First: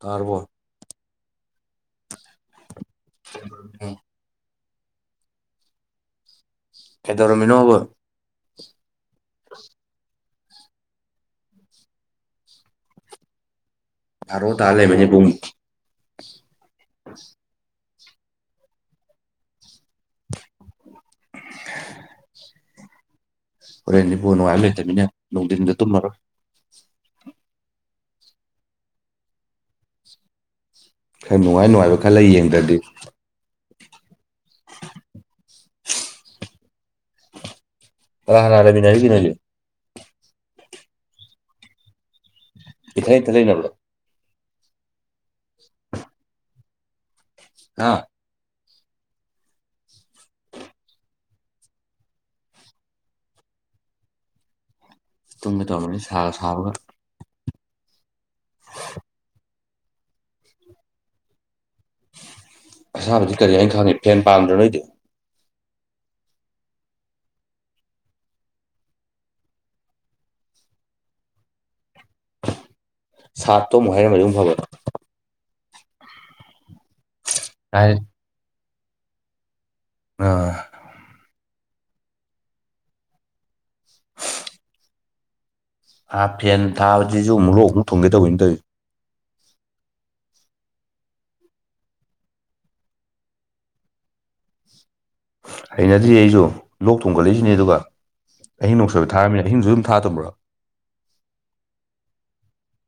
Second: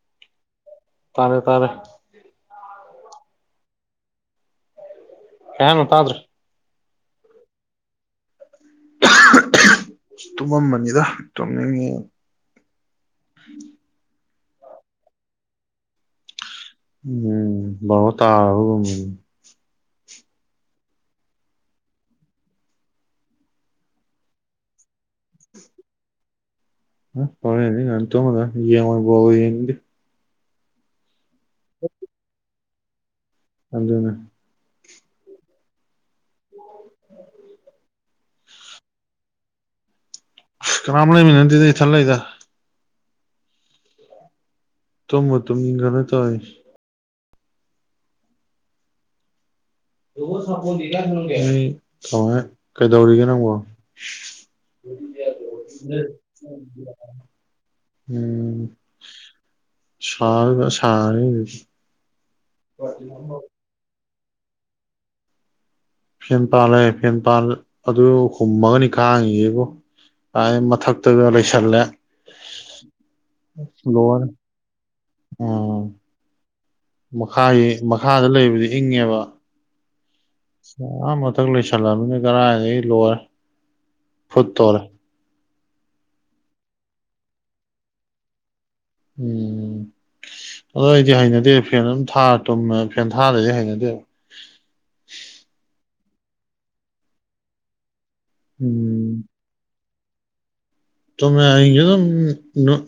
ꯇꯥꯔꯕꯣ ꯇꯥꯔꯦ ꯇꯥꯔꯦ [inaudible] ꯀꯩ ꯍꯥꯏꯅꯣ ꯇꯥꯗ꯭ꯔꯦ ꯀꯩꯗꯧꯔꯝꯃꯤꯅꯣꯕ ꯑ ꯇꯨꯝꯃꯝ ꯃꯅꯤꯗ ꯇꯨꯝꯅꯤꯡꯉꯤ ꯕꯥꯔꯣ ꯇꯥꯔ ꯂꯩꯔꯝꯃꯦꯅꯦ ꯄꯨꯡ ꯎꯝ ꯕꯥꯔꯣ ꯇꯥꯔꯕꯒꯨꯝꯅꯤꯅꯦ ꯍꯣꯔꯦꯟ ꯅꯤꯕꯨ ꯅꯨꯡꯉꯥꯏꯕ ꯂꯩꯇꯕꯃꯤꯅꯦ ꯅꯨꯡꯊꯤꯟꯗ ꯇꯨꯝꯂꯔꯣꯏ ꯑ ꯍꯣꯔꯦꯟꯗꯤ ꯉꯟꯅ ꯇꯨꯝꯃꯗꯧꯅꯤ ꯌꯦꯡꯉꯣꯏ ꯕꯣꯜꯒ ꯌꯦꯡꯅꯤꯡꯗꯦ ꯈꯔ ꯅꯨꯡꯉꯥꯏ ꯅꯨꯡꯉꯥꯏꯕ ꯈꯜꯂ ꯌꯦꯡꯗ꯭ꯔꯗꯤ ꯑꯗꯨꯅꯦ [unintelligible] [inaudible] ꯀꯥꯅꯥ ꯀꯥꯅꯥ ꯂꯩꯃꯤꯟ ꯅꯥꯔꯤꯒꯦ ꯅꯣꯏ ꯑꯅꯤ ꯀꯝ ꯂꯩ ꯃꯤ ꯅꯗ ꯊꯜꯂꯗ ꯏꯊꯟ ꯢꯊꯟ ꯂꯩꯅꯕꯔꯣ ꯇꯃ ꯇꯝ ꯏ ꯈꯅ ꯇꯥꯏ ꯑꯥ ꯊ ꯀꯩꯗꯧꯔꯤꯒꯦ ꯅꯪꯕꯣ ꯇꯨꯝꯒꯦ ꯇꯧꯔꯝꯕꯅꯤ ꯁꯥꯒ ꯁꯥꯕꯒ [unintelligible] ꯎꯝ ꯁ ꯁꯅꯤ ꯑꯁꯥꯕꯗꯤ ꯀꯔꯤ ꯍꯥꯏ ꯈꯥꯪꯏ ꯐꯦꯟ ꯄꯥꯝꯗ꯭ꯔꯣ ꯅꯣꯏꯗꯤ ꯐꯦꯟ ꯄꯥꯜꯂꯦ ꯐꯦꯟ ꯄꯥꯜ ꯑꯗꯨ ꯍꯨꯝꯃꯒꯅꯤ ꯈꯥꯡꯉꯤꯒꯦꯕꯨ ꯀꯥꯏ ꯃꯊꯛꯇꯗ ꯂꯩꯁꯜꯂꯦ ꯁꯥꯠꯇꯣ ꯑꯃꯨꯛ ꯍꯩꯔꯛ ꯃꯗꯤ ꯑꯃꯨꯛ ꯐꯕ ꯑ ꯃꯈꯥꯒꯤ ꯍꯥꯏ ꯃꯈꯥꯗ ꯂꯩꯕꯗꯤ ꯙꯕ ꯑꯥ ꯃ ꯏꯊꯛ ꯂꯣꯏꯁꯜꯂꯃꯤꯅ ꯀꯔꯥꯏꯗꯒꯤ ꯂꯣꯏꯔꯦ ꯐꯨꯠ ꯇꯣꯔꯦ ꯍꯥ ꯐꯦꯟ ꯊꯥꯕꯖꯤꯁꯨ ꯑꯃꯨꯛ ꯂꯣꯛ ꯑꯃꯨꯛ ꯊꯨꯡꯒꯦ ꯇꯧꯋꯤꯅ ꯇꯧꯋꯏꯖꯦ ꯎꯝ ꯑꯗꯣ ꯑꯩꯗꯤ ꯍꯩꯅꯗꯦ ꯐꯦꯟ ꯑꯗꯨꯝ ꯊꯥꯔ ꯇꯨꯝꯃꯦ ꯐꯦꯟ ꯊꯥꯔꯗꯗꯤ ꯍꯩꯅꯗꯦꯕ ꯅꯩꯅꯗ꯭ꯔꯤ ꯑꯩꯁꯨ ꯂꯣꯛ ꯊꯣꯡꯒꯠꯂꯛꯏꯁꯤꯅꯦ ꯑꯗꯨꯒ ꯑꯤꯡ ꯅꯣꯡꯁꯣꯏꯕ ꯊꯥꯔꯝꯃꯤꯅ ꯑꯤꯡꯁꯨ ꯊꯥ ꯇꯨꯝ꯭ꯔꯥ ꯆꯨꯃꯦ ꯑꯌꯤꯡꯁꯨ ꯑꯗꯨꯝ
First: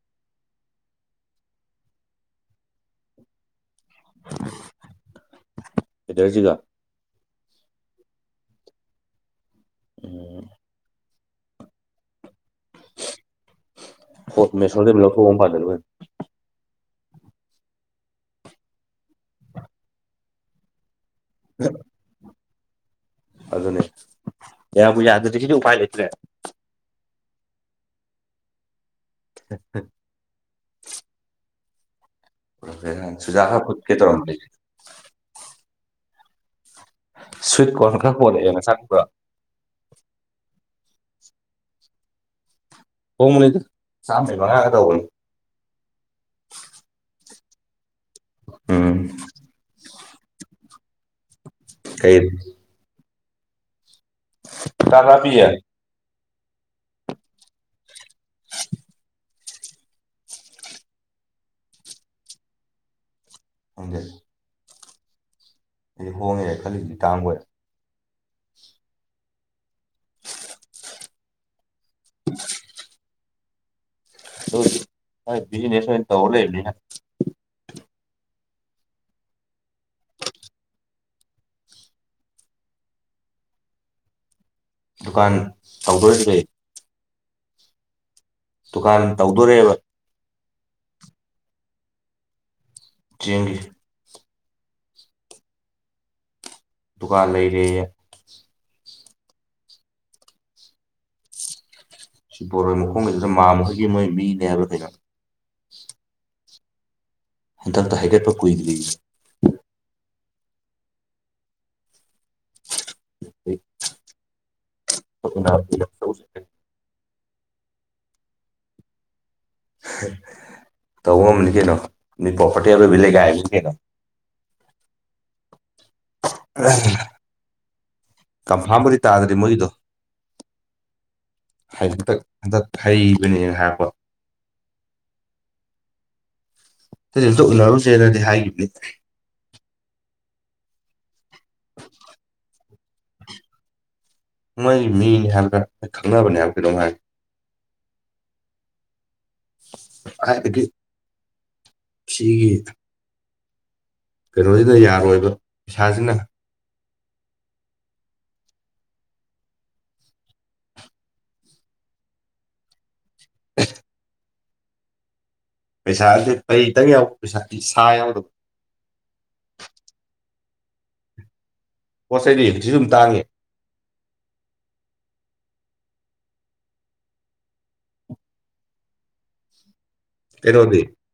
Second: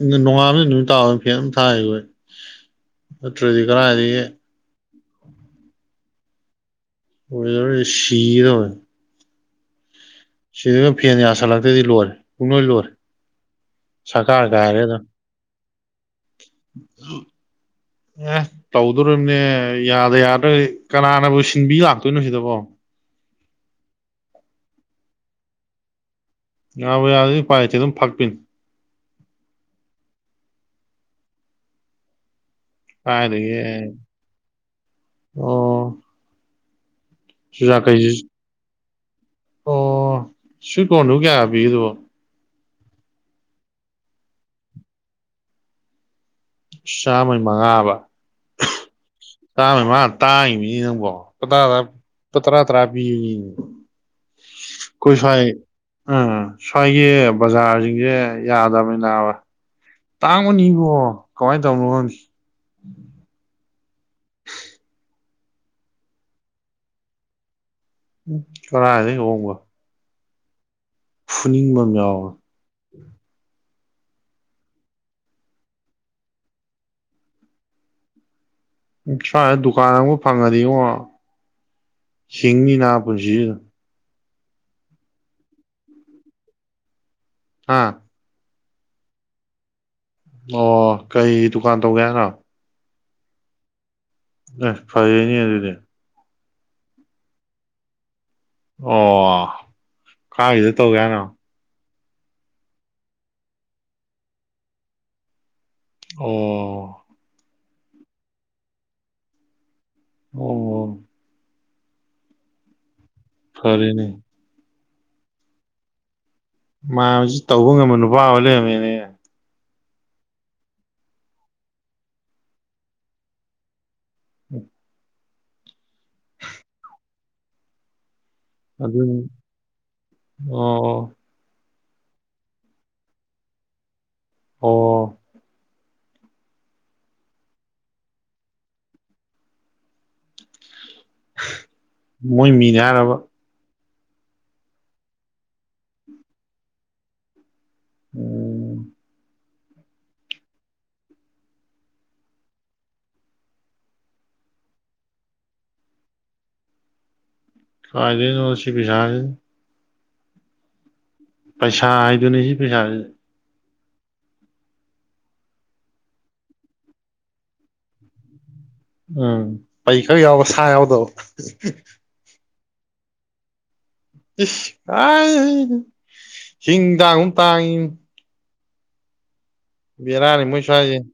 ꯅꯣꯡꯉꯥꯥꯟꯕꯗ ꯑꯗꯨꯃꯤ ꯇꯥꯕ ꯐꯦꯟ ꯑꯗꯨꯝ ꯊꯥꯏ ꯑꯩꯈꯣꯏ ꯅꯠꯇ꯭ꯔꯗꯤ ꯀꯗꯥꯥꯏꯗꯒꯤ ꯏꯗꯔꯁꯤꯒ ꯑꯣꯏ ꯁꯤꯒꯦ ꯇꯧꯋꯦ ꯁꯤꯗꯅ ꯐꯤ ꯑꯅꯤ ꯑꯁꯥ ꯂꯥꯛꯇꯦꯗꯤ ꯂꯣꯏꯔꯦ ꯄꯨꯡꯂꯣꯏ ꯂꯣꯏꯔꯦ ꯄ ꯁꯔꯀꯥꯔ ꯀꯥꯏꯔꯦ ꯃꯦꯁꯣꯟꯗ ꯃꯤ ꯑꯗꯨꯝ ꯂꯊ ꯑꯣꯣꯝꯄꯗꯔꯕ ꯑꯦ ꯇꯧꯗꯣꯔꯤꯝꯅꯦ ꯌꯥꯗ ꯌꯥꯗꯔꯒꯗꯤ ꯀꯅꯥꯅꯕꯨ ꯁꯤꯟꯕꯤ ꯂꯥꯛꯇꯣꯏꯅꯣ ꯁꯤꯗꯕꯣ ꯑꯗꯨꯅꯦ ꯌꯥꯕꯨ ꯌꯥꯗꯔ꯭ꯗꯤ ꯗꯤ ꯎꯄꯥꯥꯏ ꯂꯩꯇ꯭ꯔꯦ ꯌꯥꯕ ꯌꯥꯗ ꯄꯥꯏꯆ ꯑꯗꯨꯝ ꯐꯥꯛꯄꯤꯤꯟ ꯍꯥ ꯍꯥ [unintelligible] ꯀꯥꯏꯗꯒꯤ ꯁꯖꯥꯍ ꯄꯨꯠꯀꯦ ꯇꯧꯔꯝ ꯂꯩ ꯑꯣ ꯁ꯭ꯋꯤꯠ ꯆꯨꯖꯥꯛ ꯀꯣꯔꯟ ꯀꯩꯁꯤ ꯈꯔ ꯄꯣꯔꯛꯑꯦ ꯅꯥ ꯁꯥꯠꯄ ꯁꯋꯤꯠ ꯀꯣꯟ ꯗꯨꯕꯨ ꯀꯌꯥꯒꯥ ꯄꯤꯒꯦ ꯗꯨꯕꯣ ꯍꯣꯡ ꯃꯅꯤꯗ ꯆꯥꯝꯃꯩ ꯃꯉꯥꯒ ꯇꯧꯕꯅꯤ ꯆꯥꯝꯃꯩ ꯃꯉꯥ ꯑꯥꯕ ꯎꯝ ꯇꯥꯕꯅ ꯃꯥꯅ ꯇꯥꯏꯝ ꯅꯤꯅꯦ ꯅꯪꯕꯣ ꯄ [unintelligible] ꯄ ꯇꯔꯥ ꯇꯔꯥ [unintelligible] ꯑꯩꯈꯣꯏ ꯇꯔꯥꯄꯤ ꯌꯦ ꯁ꯭ꯋꯥꯏ ꯎꯝ ꯁ꯭ꯋꯥꯏꯒꯤ ꯕꯖꯥꯔꯁꯤꯡꯁꯦ ꯌꯥꯗꯕꯅꯤ ꯅꯥꯕꯥ ꯇꯥꯡꯕꯅꯤ ꯕꯣ ꯀꯃꯥꯏꯅ ꯇꯧꯕꯅꯣ ꯈꯪꯗꯦ ꯐꯪꯗꯦ ꯑꯩꯗꯤ ꯍꯣꯡꯉꯦꯅ ꯈꯜꯂꯤꯁꯤꯗꯤ ꯇꯥꯡꯕꯣꯏꯔꯦ ꯎꯝ ꯀꯔꯥꯏꯗꯩꯩ ꯍꯣꯡꯕ ꯐꯨꯅꯤꯡꯕ [unintelligible] ꯑꯗꯨꯕꯨꯗꯤ ꯃꯥꯏ ꯕꯤꯖꯤꯅꯦꯁ ꯑꯣꯏꯅ ꯇꯧꯔ ꯂꯩꯕꯅꯤꯅ ꯎꯝ ꯁ꯭ꯋꯥꯏꯗ ꯗꯨꯀꯥꯟ ꯑꯃꯒ ꯐꯪꯉꯗꯤꯉꯣ ꯍꯤꯡꯅꯤꯅꯥ ꯄꯨꯟꯁꯤꯁꯤꯗ ꯗꯨꯀꯥꯟ ꯇꯧꯗꯣꯏ ꯁꯤꯗꯤ ꯑꯥ ꯗꯨꯀꯥꯟ ꯇꯧꯗꯣꯔꯦꯕ ꯑꯣ ꯀꯩ ꯗꯨꯀꯥꯟ ꯇꯧꯒꯦ ꯍꯥꯏꯅ ꯆꯦꯡꯒꯤ ꯑꯦ ꯐꯩꯑꯦꯅꯦ ꯑꯗꯨꯗꯤ ꯗꯨꯀꯥꯟ ꯂꯩꯔꯦꯌꯦ ꯑꯣ ꯀꯥꯏꯗ ꯇꯧꯒꯦ ꯍꯥꯏꯅꯣ ꯁꯤ ꯕꯣꯔꯣꯏ ꯃꯈꯣꯡ ꯂꯩꯗꯨꯅ ꯃꯥꯃ ꯈꯩꯒꯤ ꯃꯣꯏ ꯃꯤꯅꯦ ꯍꯥꯏꯕ꯭ꯔꯥ ꯑꯩꯅꯣ ꯑꯣ ꯍꯦꯟꯊꯟꯇ ꯍꯥꯏꯒꯠꯄ ꯀꯨꯏꯗꯔ꯭ꯤ ꯑꯣ ꯐꯔꯦꯅꯦ [unintelligible] ꯃꯥꯃꯥ ꯁꯤꯖꯨ ꯇꯧꯕ ꯉꯝꯕ ꯅꯨꯄꯥ ꯑꯣꯏ ꯂꯩꯔꯝꯃꯦꯅꯦ ꯇꯧꯕ ꯉꯝꯕꯅꯤ ꯀꯩꯅꯣ ꯃꯤ ꯄꯣꯄꯔꯇꯤ ꯑꯔꯣꯏꯕꯤ ꯂꯩꯒꯥꯏꯕꯤꯅꯤ ꯀꯩꯅꯣ [unintelligible] ꯀꯝꯐꯥꯝꯕꯨꯗꯤ ꯑꯗꯨꯅꯤ ꯇꯥꯗ꯭ꯔꯤ ꯃꯣꯏꯗꯣ ꯑꯣ ꯍꯥꯏꯇꯛ ꯍꯟꯗꯛ ꯍꯩꯕꯅꯦꯅ ꯍꯥꯏꯔꯛꯄ ꯑꯣ ꯑꯩꯅꯁꯨ ꯎꯅꯔꯨꯁꯦ ꯅꯗꯤ ꯍꯥꯏꯈꯤꯕꯅꯤ ꯃꯣꯏ ꯃꯤꯅꯦ ꯌꯥꯕ ꯃꯣꯏ ꯃꯤꯅꯦ ꯍꯥꯏꯕ꯭ꯔꯥ ꯈꯪꯅꯕꯅꯦ ꯍꯥꯏꯕ꯭ꯔꯥ ꯀꯩꯅꯣꯝ ꯍꯥꯏ ꯎꯝ ꯍꯥꯏꯕꯗꯤ ꯁꯤꯒꯤ ꯀꯩꯅꯣꯖꯤꯅ ꯌꯥꯔꯣꯏꯕ ꯄꯩꯁꯥꯁꯤꯅ ꯀꯥꯏꯗꯩꯅꯣ ꯁꯤ ꯄꯁꯥ ꯄꯩꯁꯥ ꯍꯥꯏꯗꯨꯏꯅꯦ ꯁꯤ ꯄꯩꯁꯥ [unintelligible] ꯄꯩꯁꯥꯗꯤ ꯀꯔꯤ ꯈꯤꯇꯪ ꯌꯥꯎ ꯄꯩꯁꯥ ꯁꯥ ꯌꯥꯎꯗꯕ ꯎꯝ ꯄꯩꯈꯛ ꯌꯥꯎꯕ ꯁꯥ ꯌꯥꯎꯗꯕ ꯀꯣꯁꯩꯗꯤ ꯁꯤꯁꯨ ꯑꯗꯨꯝ ꯇꯥꯡꯉꯦ [unintelligible] ꯍꯤꯡ ꯇꯥꯡꯒꯨꯝ ꯇꯥꯡꯢ ꯕꯤꯔꯥꯅꯤ ꯃꯣꯏ ꯀꯩꯅꯣꯗꯤ ꯁ꯭ꯋꯥꯁꯧ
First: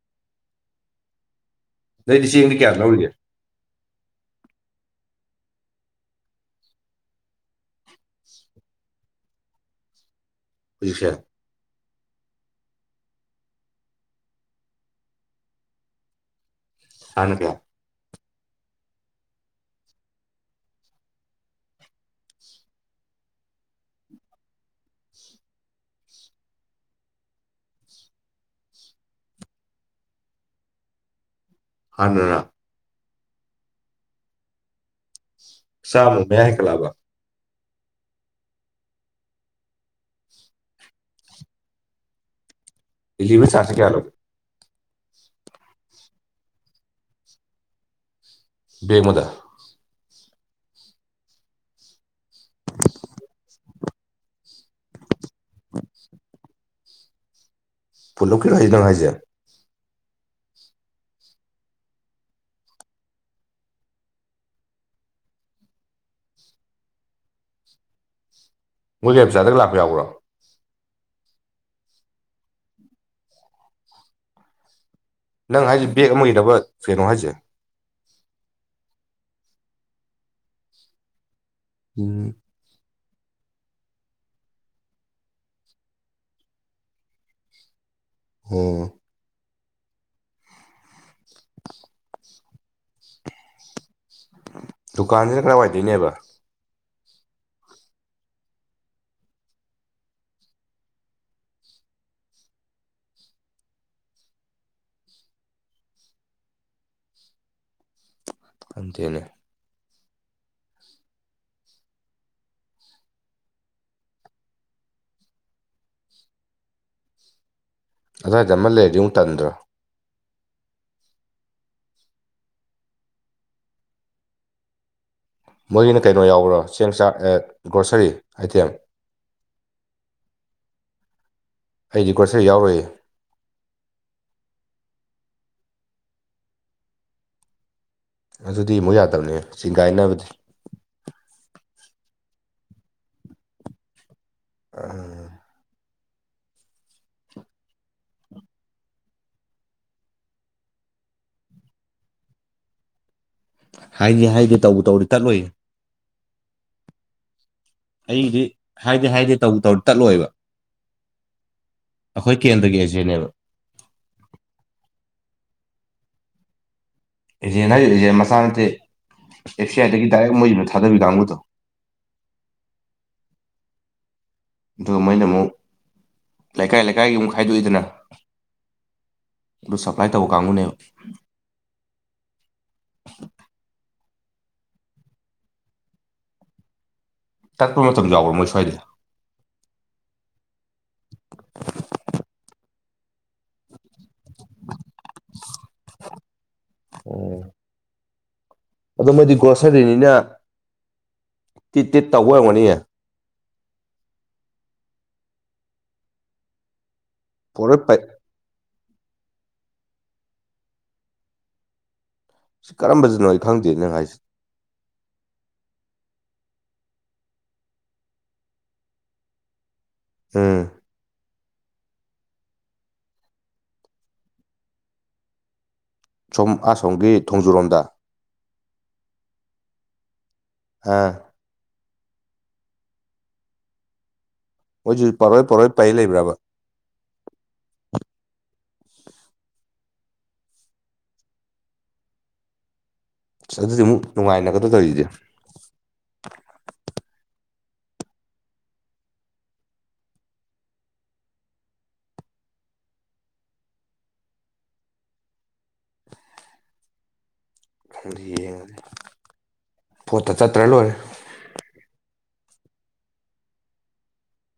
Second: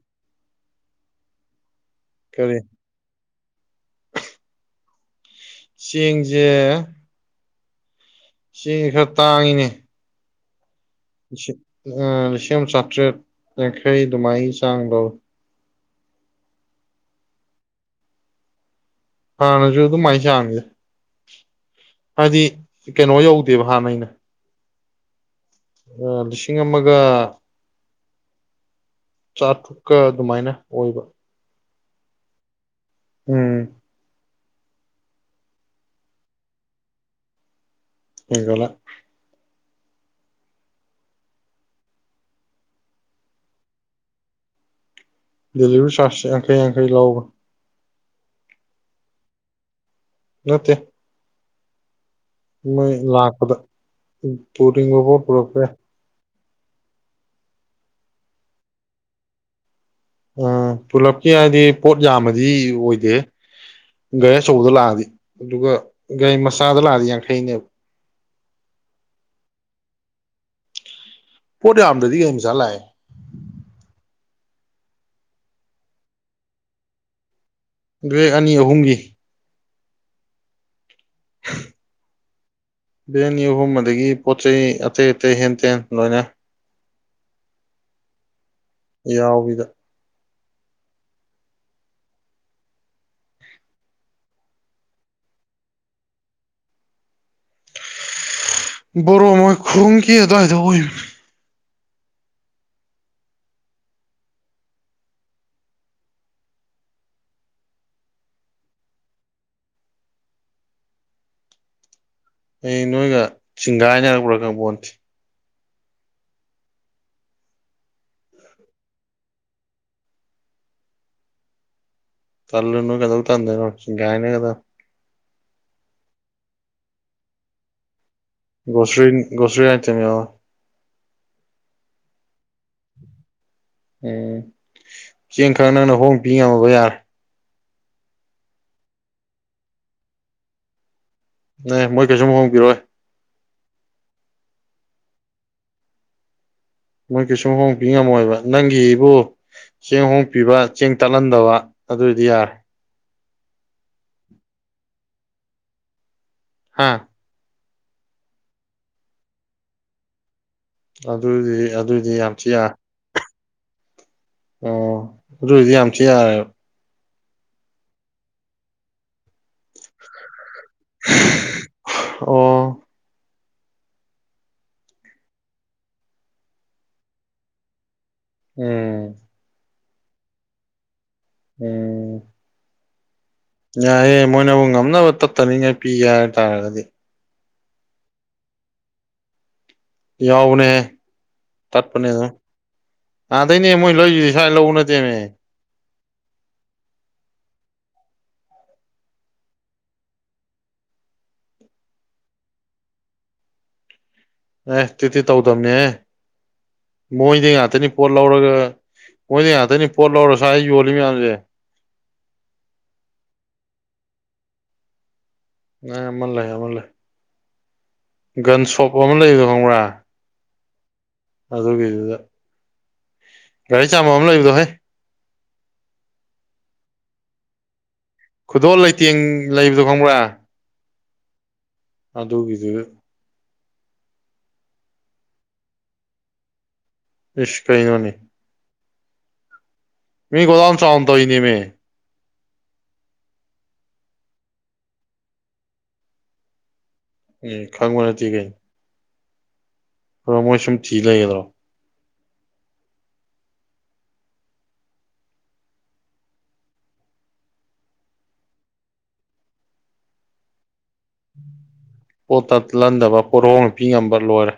ꯅꯪꯗ ꯆꯦꯡꯗꯤ ꯀꯔꯤ ꯀꯌꯥ ꯂꯧꯔꯤꯒꯦ ꯆꯦꯡꯁꯦ ꯁꯤꯅꯤ ꯈꯔ ꯇꯥꯡꯉꯤꯅꯦ ꯄꯩꯁꯌꯥ [unintelligible] ꯂꯤꯁꯤꯡ ꯂꯤꯁꯤꯡ ꯑꯝ ꯆꯥꯇ꯭ꯔꯦꯠ ꯌꯥꯡꯈꯩ ꯗꯨꯃꯥꯏ ꯆꯥꯡꯗꯧ ꯊꯅ ꯀ [unintelligible] ꯍꯥꯟꯅꯁꯨ ꯑꯗꯨ ꯃꯥꯏꯅ ꯆꯥꯡꯁꯦ ꯍꯥꯏꯗꯤ ꯀꯩꯅꯣ ꯌꯧꯗꯦꯕ ꯍꯥꯟꯅꯩꯅ ꯑ ꯂꯤꯁꯤꯡ ꯑꯃꯒ ꯆꯥꯇ꯭ꯔꯨꯛꯀ ꯑꯗꯨꯃꯥꯏꯅ ꯑꯣꯏꯕ ꯍꯥꯟꯅꯅ ꯎꯝ ꯆꯥꯕꯂ ꯃꯌꯥꯏ ꯍ‌ꯦꯟꯒꯠꯂꯕ ꯍꯒꯠꯂꯦ ꯗꯤꯂꯤꯚꯔꯤ ꯆꯥꯔꯁꯁꯤ ꯀꯌꯥ ꯂꯧꯒ‌ꯦ ꯗꯤꯂꯤꯚꯔꯤ ꯆꯥꯔꯁ ꯌꯥꯡꯈꯩ ꯌꯥꯡꯈꯩ ꯂꯧꯕꯅꯤ ꯕꯦꯃꯗꯥ ꯅꯠꯇꯦ ꯃꯣꯏ ꯂꯥꯛꯄꯗ ꯎꯝ [unintelligible] ꯄꯨꯂꯞꯀꯤꯔꯣ ꯍꯥꯏꯗꯤ ꯅꯪ ꯍꯥꯏꯁꯦ ꯑ ꯄꯨꯂꯞꯀꯤ ꯍꯥꯏꯗꯤ ꯄꯣꯠ ꯌꯥꯝꯕꯗꯤ ꯑꯣꯏꯗꯦꯍꯦ ꯒꯥꯔꯤ ꯑꯆꯧꯕꯗ ꯂꯥꯛꯑꯗꯤ ꯑꯗꯨꯒ ꯒꯥꯔꯤ ꯃꯆꯥꯗ ꯂꯥꯛꯑꯗꯤ ꯌꯥꯡꯈꯩꯅꯦꯕ ꯃꯣꯏꯒꯤ ꯒꯔꯤꯃꯆꯥꯗꯒ ꯂꯥꯛꯄ ꯌꯥꯎꯕ꯭ꯔꯣ ꯄꯣꯠ ꯌꯥꯝꯗ꯭ꯔꯗꯤ ꯒꯔꯤ ꯃꯆꯥ ꯂꯥꯛꯑꯦ ꯅꯪ ꯍꯥꯏꯁꯦ ꯕꯦꯛ ꯑꯃꯒꯤꯗꯅꯕ ꯀꯩꯅꯣ ꯍꯥꯏꯁꯦ ꯒ꯭ꯔ‌ꯦ ꯑꯅꯤ ꯑꯍꯨꯝꯒꯤ ꯍ ꯎꯝ ꯕꯦꯛ ꯑꯅꯤ ꯑꯍꯨꯝ ꯑꯗꯒꯤ ꯄꯣꯠ ꯆꯩ ꯑꯇꯩ ꯑꯇꯩ ꯍꯦꯟ ꯇꯦꯟ ꯂꯣꯏꯅ ꯑꯣ ꯌꯥꯎꯕꯤꯗ [unintelligible] ꯗꯨꯀꯥꯟꯁꯤꯅ ꯀꯗꯥꯏꯋꯥꯏꯗꯩꯅꯦꯕ ꯕꯣꯔꯣ ꯃꯣꯏꯈꯨꯡꯒꯤ ꯑꯗꯌꯥꯢꯗ ꯑꯣꯢꯕꯅꯤ ꯑꯇꯦꯅꯦ ꯑꯩ ꯅꯣꯏꯒ ꯆꯤꯡꯒꯥꯏꯅ ꯍꯥꯏꯔꯛꯄ꯭ꯔꯥ ꯀꯥꯡꯄꯣꯟꯁꯤ ꯑꯗꯨ꯭ꯏꯗꯃ ꯂꯩꯗꯤꯨꯛ ꯇꯟꯗ꯭ꯔꯣ ꯀꯂꯅ ꯀꯗꯕꯨ ꯊꯥꯗꯅꯒꯅꯦ ꯀꯗ ꯃꯣꯏꯒꯤꯅ ꯀꯩꯅꯣ ꯌꯥꯎꯕ꯭ꯔꯣ ꯆꯦꯡ ꯆꯥꯛ ꯑꯦꯠ ꯒ꯭ꯔꯣꯁꯔꯤ ꯑꯥꯏꯇꯦꯝ ꯁꯔꯤ ꯨꯁꯔꯤ ꯌꯥ ꯊ ꯌꯥ ꯑꯩꯗꯤ ꯀꯣꯠꯆꯔ ꯌꯥꯎꯔꯛꯏ ꯎꯝ ꯆꯦꯡ ꯈꯔ ꯅꯪꯅ ꯍꯣꯡ ꯄꯤ ꯉꯝꯃꯕ ꯌꯥꯔꯦ ꯑꯗꯨꯗꯤ ꯑꯃꯨꯛ ꯌꯥꯗꯕꯅꯦ ꯆꯤꯡꯒꯥꯏꯅꯕꯗꯤ ꯑꯦ ꯃꯣꯏ ꯀꯩꯁꯨꯨꯝꯨ ꯍꯣꯡꯕꯤꯔꯛꯣꯏ ꯑ ꯃꯣꯏ ꯀꯩꯁꯨꯝ ꯍꯣꯡꯕꯤ ꯉꯝꯃꯣꯏꯕ ꯅꯪꯒꯤꯕꯨ ꯆꯦꯡ ꯍꯣꯡꯄꯤꯕ ꯆꯦꯡ ꯇꯥꯛꯍꯟꯗꯕ ꯑꯗꯨꯏꯗꯤ ꯌꯥꯔꯦ ꯍꯥꯏꯒꯦ ꯍꯥꯏꯒꯦ ꯇꯧꯕ ꯇꯧꯔꯤ ꯇꯠꯂꯨꯏ ꯍꯥꯥ ꯑꯩꯗꯤ ꯍꯥꯏꯗꯤꯦ ꯍꯥꯏꯗꯤꯦ ꯇꯧ ꯇꯧ ꯇꯠꯂꯣꯏꯕ ꯑꯗꯨꯗꯤ ꯑꯗꯨꯗꯤ ꯌꯥꯝ ꯑꯩꯈꯣꯏ ꯊꯤꯌꯥ ꯀꯦꯟꯗ꯭ꯔꯒꯤ ꯑꯦꯖꯦꯟꯅꯦꯕ ꯑꯣ ꯔꯨꯖꯤ ꯑꯁꯤ ꯌꯥ ꯏꯖꯦꯅ ꯍꯥꯏ ꯏꯖꯦ ꯃꯁꯆꯥ ꯅꯠꯇꯦ ꯑꯦꯐ ꯁꯤ ꯑꯥꯏꯗꯒꯤ ꯗꯥꯏꯔꯦꯛ ꯃꯣꯏꯕ ꯅꯠꯇꯦ ꯁꯥꯗ ꯂꯥꯡꯃꯣꯗ ꯑꯣ ꯑ ꯃꯣꯏꯅ ꯑꯃꯨꯛ ꯂꯩꯀꯥꯏ ꯂꯩꯀꯥꯏꯒꯤ ꯑꯃꯨꯛ ꯈꯥꯏꯗꯣꯛꯏꯗꯅ ꯎꯝ ꯑꯗꯨ ꯁꯞꯄ꯭ꯂꯥꯏ ꯇꯧꯕ ꯀꯥꯡꯕꯨꯅꯦꯕ ꯎꯝ ꯌꯥꯏꯑꯦ ꯃꯣꯏꯅꯕꯨ ꯉꯝꯅꯕ ꯇꯠꯇꯅꯤꯡꯉꯥꯏ ꯄꯤꯒꯦ ꯍꯥꯏ ꯇꯥꯔꯒꯗꯤ ꯇ ꯄ ꯃ ꯃꯇꯝ ꯌꯥꯕꯔ ꯃꯣꯏꯁ ꯍꯥꯏꯗ ꯌꯥꯎꯅꯦ ꯇꯠꯄꯅꯤ ꯑꯗꯨ ꯑꯥꯗꯩꯅꯦ ꯃꯣꯏ ꯂ ꯁꯥꯏ ꯂꯧꯕ ꯅꯠꯇꯦ ꯑꯗꯨ ꯃꯣꯏꯗꯤ ꯒ꯭ꯔꯣꯁꯔꯤꯅꯤꯅ ꯇꯤꯠ ꯇꯤꯠ ꯇꯧꯕ ꯑꯣꯏꯔꯝꯒꯅꯤꯌꯦ ꯑꯦ ꯇꯤꯇꯤ ꯇꯧꯗꯝꯕꯅꯦ ꯑꯦꯦ ꯃꯣꯏꯗꯤ ꯄꯣꯔ ꯉꯥꯛꯇꯅꯤ ꯄꯩ ꯄꯣꯠ ꯂꯧꯔꯒ ꯃꯣꯏꯗꯤ ꯉꯥꯛꯇꯅꯤ ꯄꯣꯠ ꯂꯧꯔꯁ ꯑꯩ ꯌꯣꯜꯂꯤ ꯃꯌꯥꯝꯁꯦ ꯁꯤ ꯀꯔꯝꯕꯕꯁꯤꯅꯣ ꯑꯩ ꯈꯪꯗꯦ ꯅꯪ ꯍꯥꯏꯁꯤ ꯑꯃꯜ ꯂꯩ ꯑꯃꯃꯜ ꯂꯩꯦ ꯒꯟ ꯁꯣꯞ ꯑꯃ ꯂꯩꯒ ꯈꯪꯕ꯭ꯔꯥ ꯑꯝ ꯑꯗꯔꯒꯗꯨꯗ ꯒꯥꯔꯤ ꯆꯥꯝꯃ ꯑꯃ ꯂꯩꯕꯗꯣ ꯍꯣꯏ ꯁꯣꯝ ꯑꯁꯣꯝꯒꯤ ꯊꯣꯡꯖꯨꯔꯣꯝꯗ ꯈꯨꯗꯣꯜ ꯂꯩꯇꯦꯡ ꯂꯩꯕꯗꯣ ꯈꯪꯕ꯭ꯔꯥ ꯍꯥꯥ ꯑꯗꯣ ꯏꯗ ꯍꯣꯏꯖ ꯄꯔꯣꯏ ꯄꯔꯣꯏ ꯄꯥꯏ ꯂꯩꯕ꯭ꯔꯕ ꯏꯁ ꯀꯥꯏꯩꯅꯣꯅꯤ ꯃꯤ ꯣꯗꯥꯝ ꯆꯟꯇꯣ ꯏꯅꯤꯃꯦ ꯑꯁ ꯑꯗꯨꯗꯤ ꯑꯃꯨꯛ ꯅꯨꯡꯉꯥꯏꯅꯒꯗꯧ ꯇꯧꯔꯤꯗꯤꯦ ꯎꯝ ꯈꯪꯕꯅꯠꯇ ꯀꯩꯅ ꯑꯣꯃꯣꯁꯝ ꯆꯤꯂ ꯌꯦꯗꯣ ꯈꯪ ꯌꯦꯡꯉꯗꯤ ꯄꯣꯠꯇ ꯆꯠꯇ꯭ꯔ ꯂꯣꯏꯔꯦ ꯄꯣꯠꯇ ꯂꯟꯗꯕ ꯄꯣꯣꯔꯍꯣꯡꯄꯤ ꯉꯝꯕ ꯂꯣꯏꯔꯦ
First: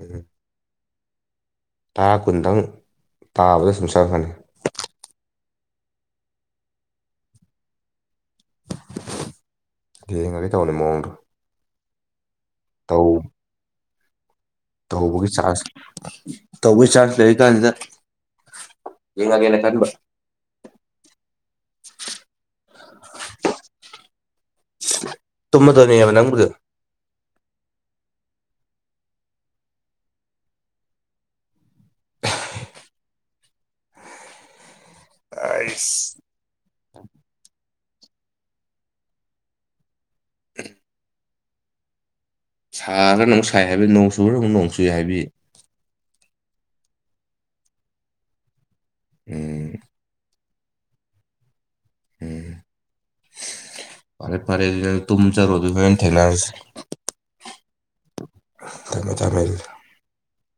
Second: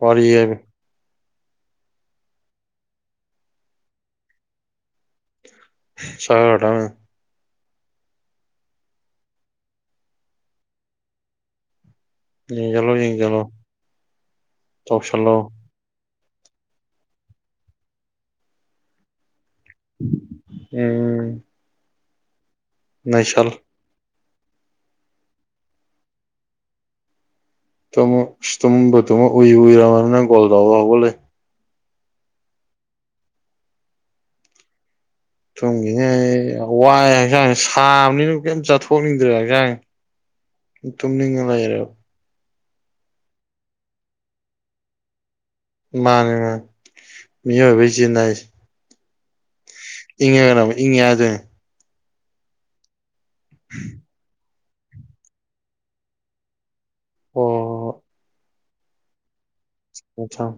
ꯎꯝ ꯇꯔꯥ ꯀꯨꯟꯗꯪ ꯇꯥꯕꯗ ꯁꯨꯝ ꯆꯠꯂꯛꯀꯅꯤ ꯁꯥꯔ ꯑꯥꯦ ꯌꯦꯡꯉꯒꯦ ꯇꯧꯕꯅꯤ ꯃꯑꯣꯡꯗꯣ ꯌꯦ ꯀꯂꯣ ꯌꯦ ꯇꯧ ꯀꯩꯅꯣ ꯇꯧꯕꯒꯤ ꯆꯥꯔꯖ ꯇꯧꯕꯣꯏ ꯆꯥꯥꯟꯁ ꯂꯩꯕ ꯀꯅꯗ ꯌꯦꯉꯒ ꯎꯝ ꯅꯁꯜ ꯇꯃ ꯇꯅꯤꯕ ꯅꯪꯒ ꯇꯃ ꯇꯕ ꯇꯃ ꯎꯏ ꯎꯏꯔ ꯃꯅ ꯣꯜꯗꯕ ꯍꯕ ꯂꯩ ꯇꯨꯡꯉꯤꯉ ꯑꯩꯁ ꯋꯥꯏꯑ ꯍꯛꯆꯥꯡ ꯁꯥꯕꯅꯤꯅ ꯀꯩꯝ ꯆꯠꯊꯣꯛꯅꯤꯡꯗ꯭ꯔꯦ ꯍꯛꯆꯥꯡ ꯇꯨꯝꯅꯤꯡꯉ ꯂꯩꯔꯦꯕ ꯁꯥꯔ꯭ꯔꯥ ꯅ ꯑꯃꯨꯛ ꯁꯥꯏ ꯍꯥꯏꯕꯤ ꯅꯣꯡ ꯁꯨꯕ꯭ꯔꯥ ꯑꯃꯨꯛ ꯅꯣꯡ ꯁꯨꯏ ꯍꯥꯏꯕꯤ ꯃꯥꯅꯦ ꯃꯥ ꯃꯤꯑꯣꯏꯕꯩ ꯆꯤꯟꯟꯅꯏꯁꯦ ꯎꯝ ꯏ ꯏ ꯌꯥꯖꯦ ꯎꯝ ꯐꯔꯦ ꯐꯔꯦ ꯑꯗꯨ ꯇꯨꯝ ꯆꯔꯣ ꯑꯗꯨ ꯍ ꯊꯦꯡꯅꯔꯁꯤ ꯑꯣ ꯇꯃꯦ ꯇꯃꯦꯜ ꯑꯆꯥꯥ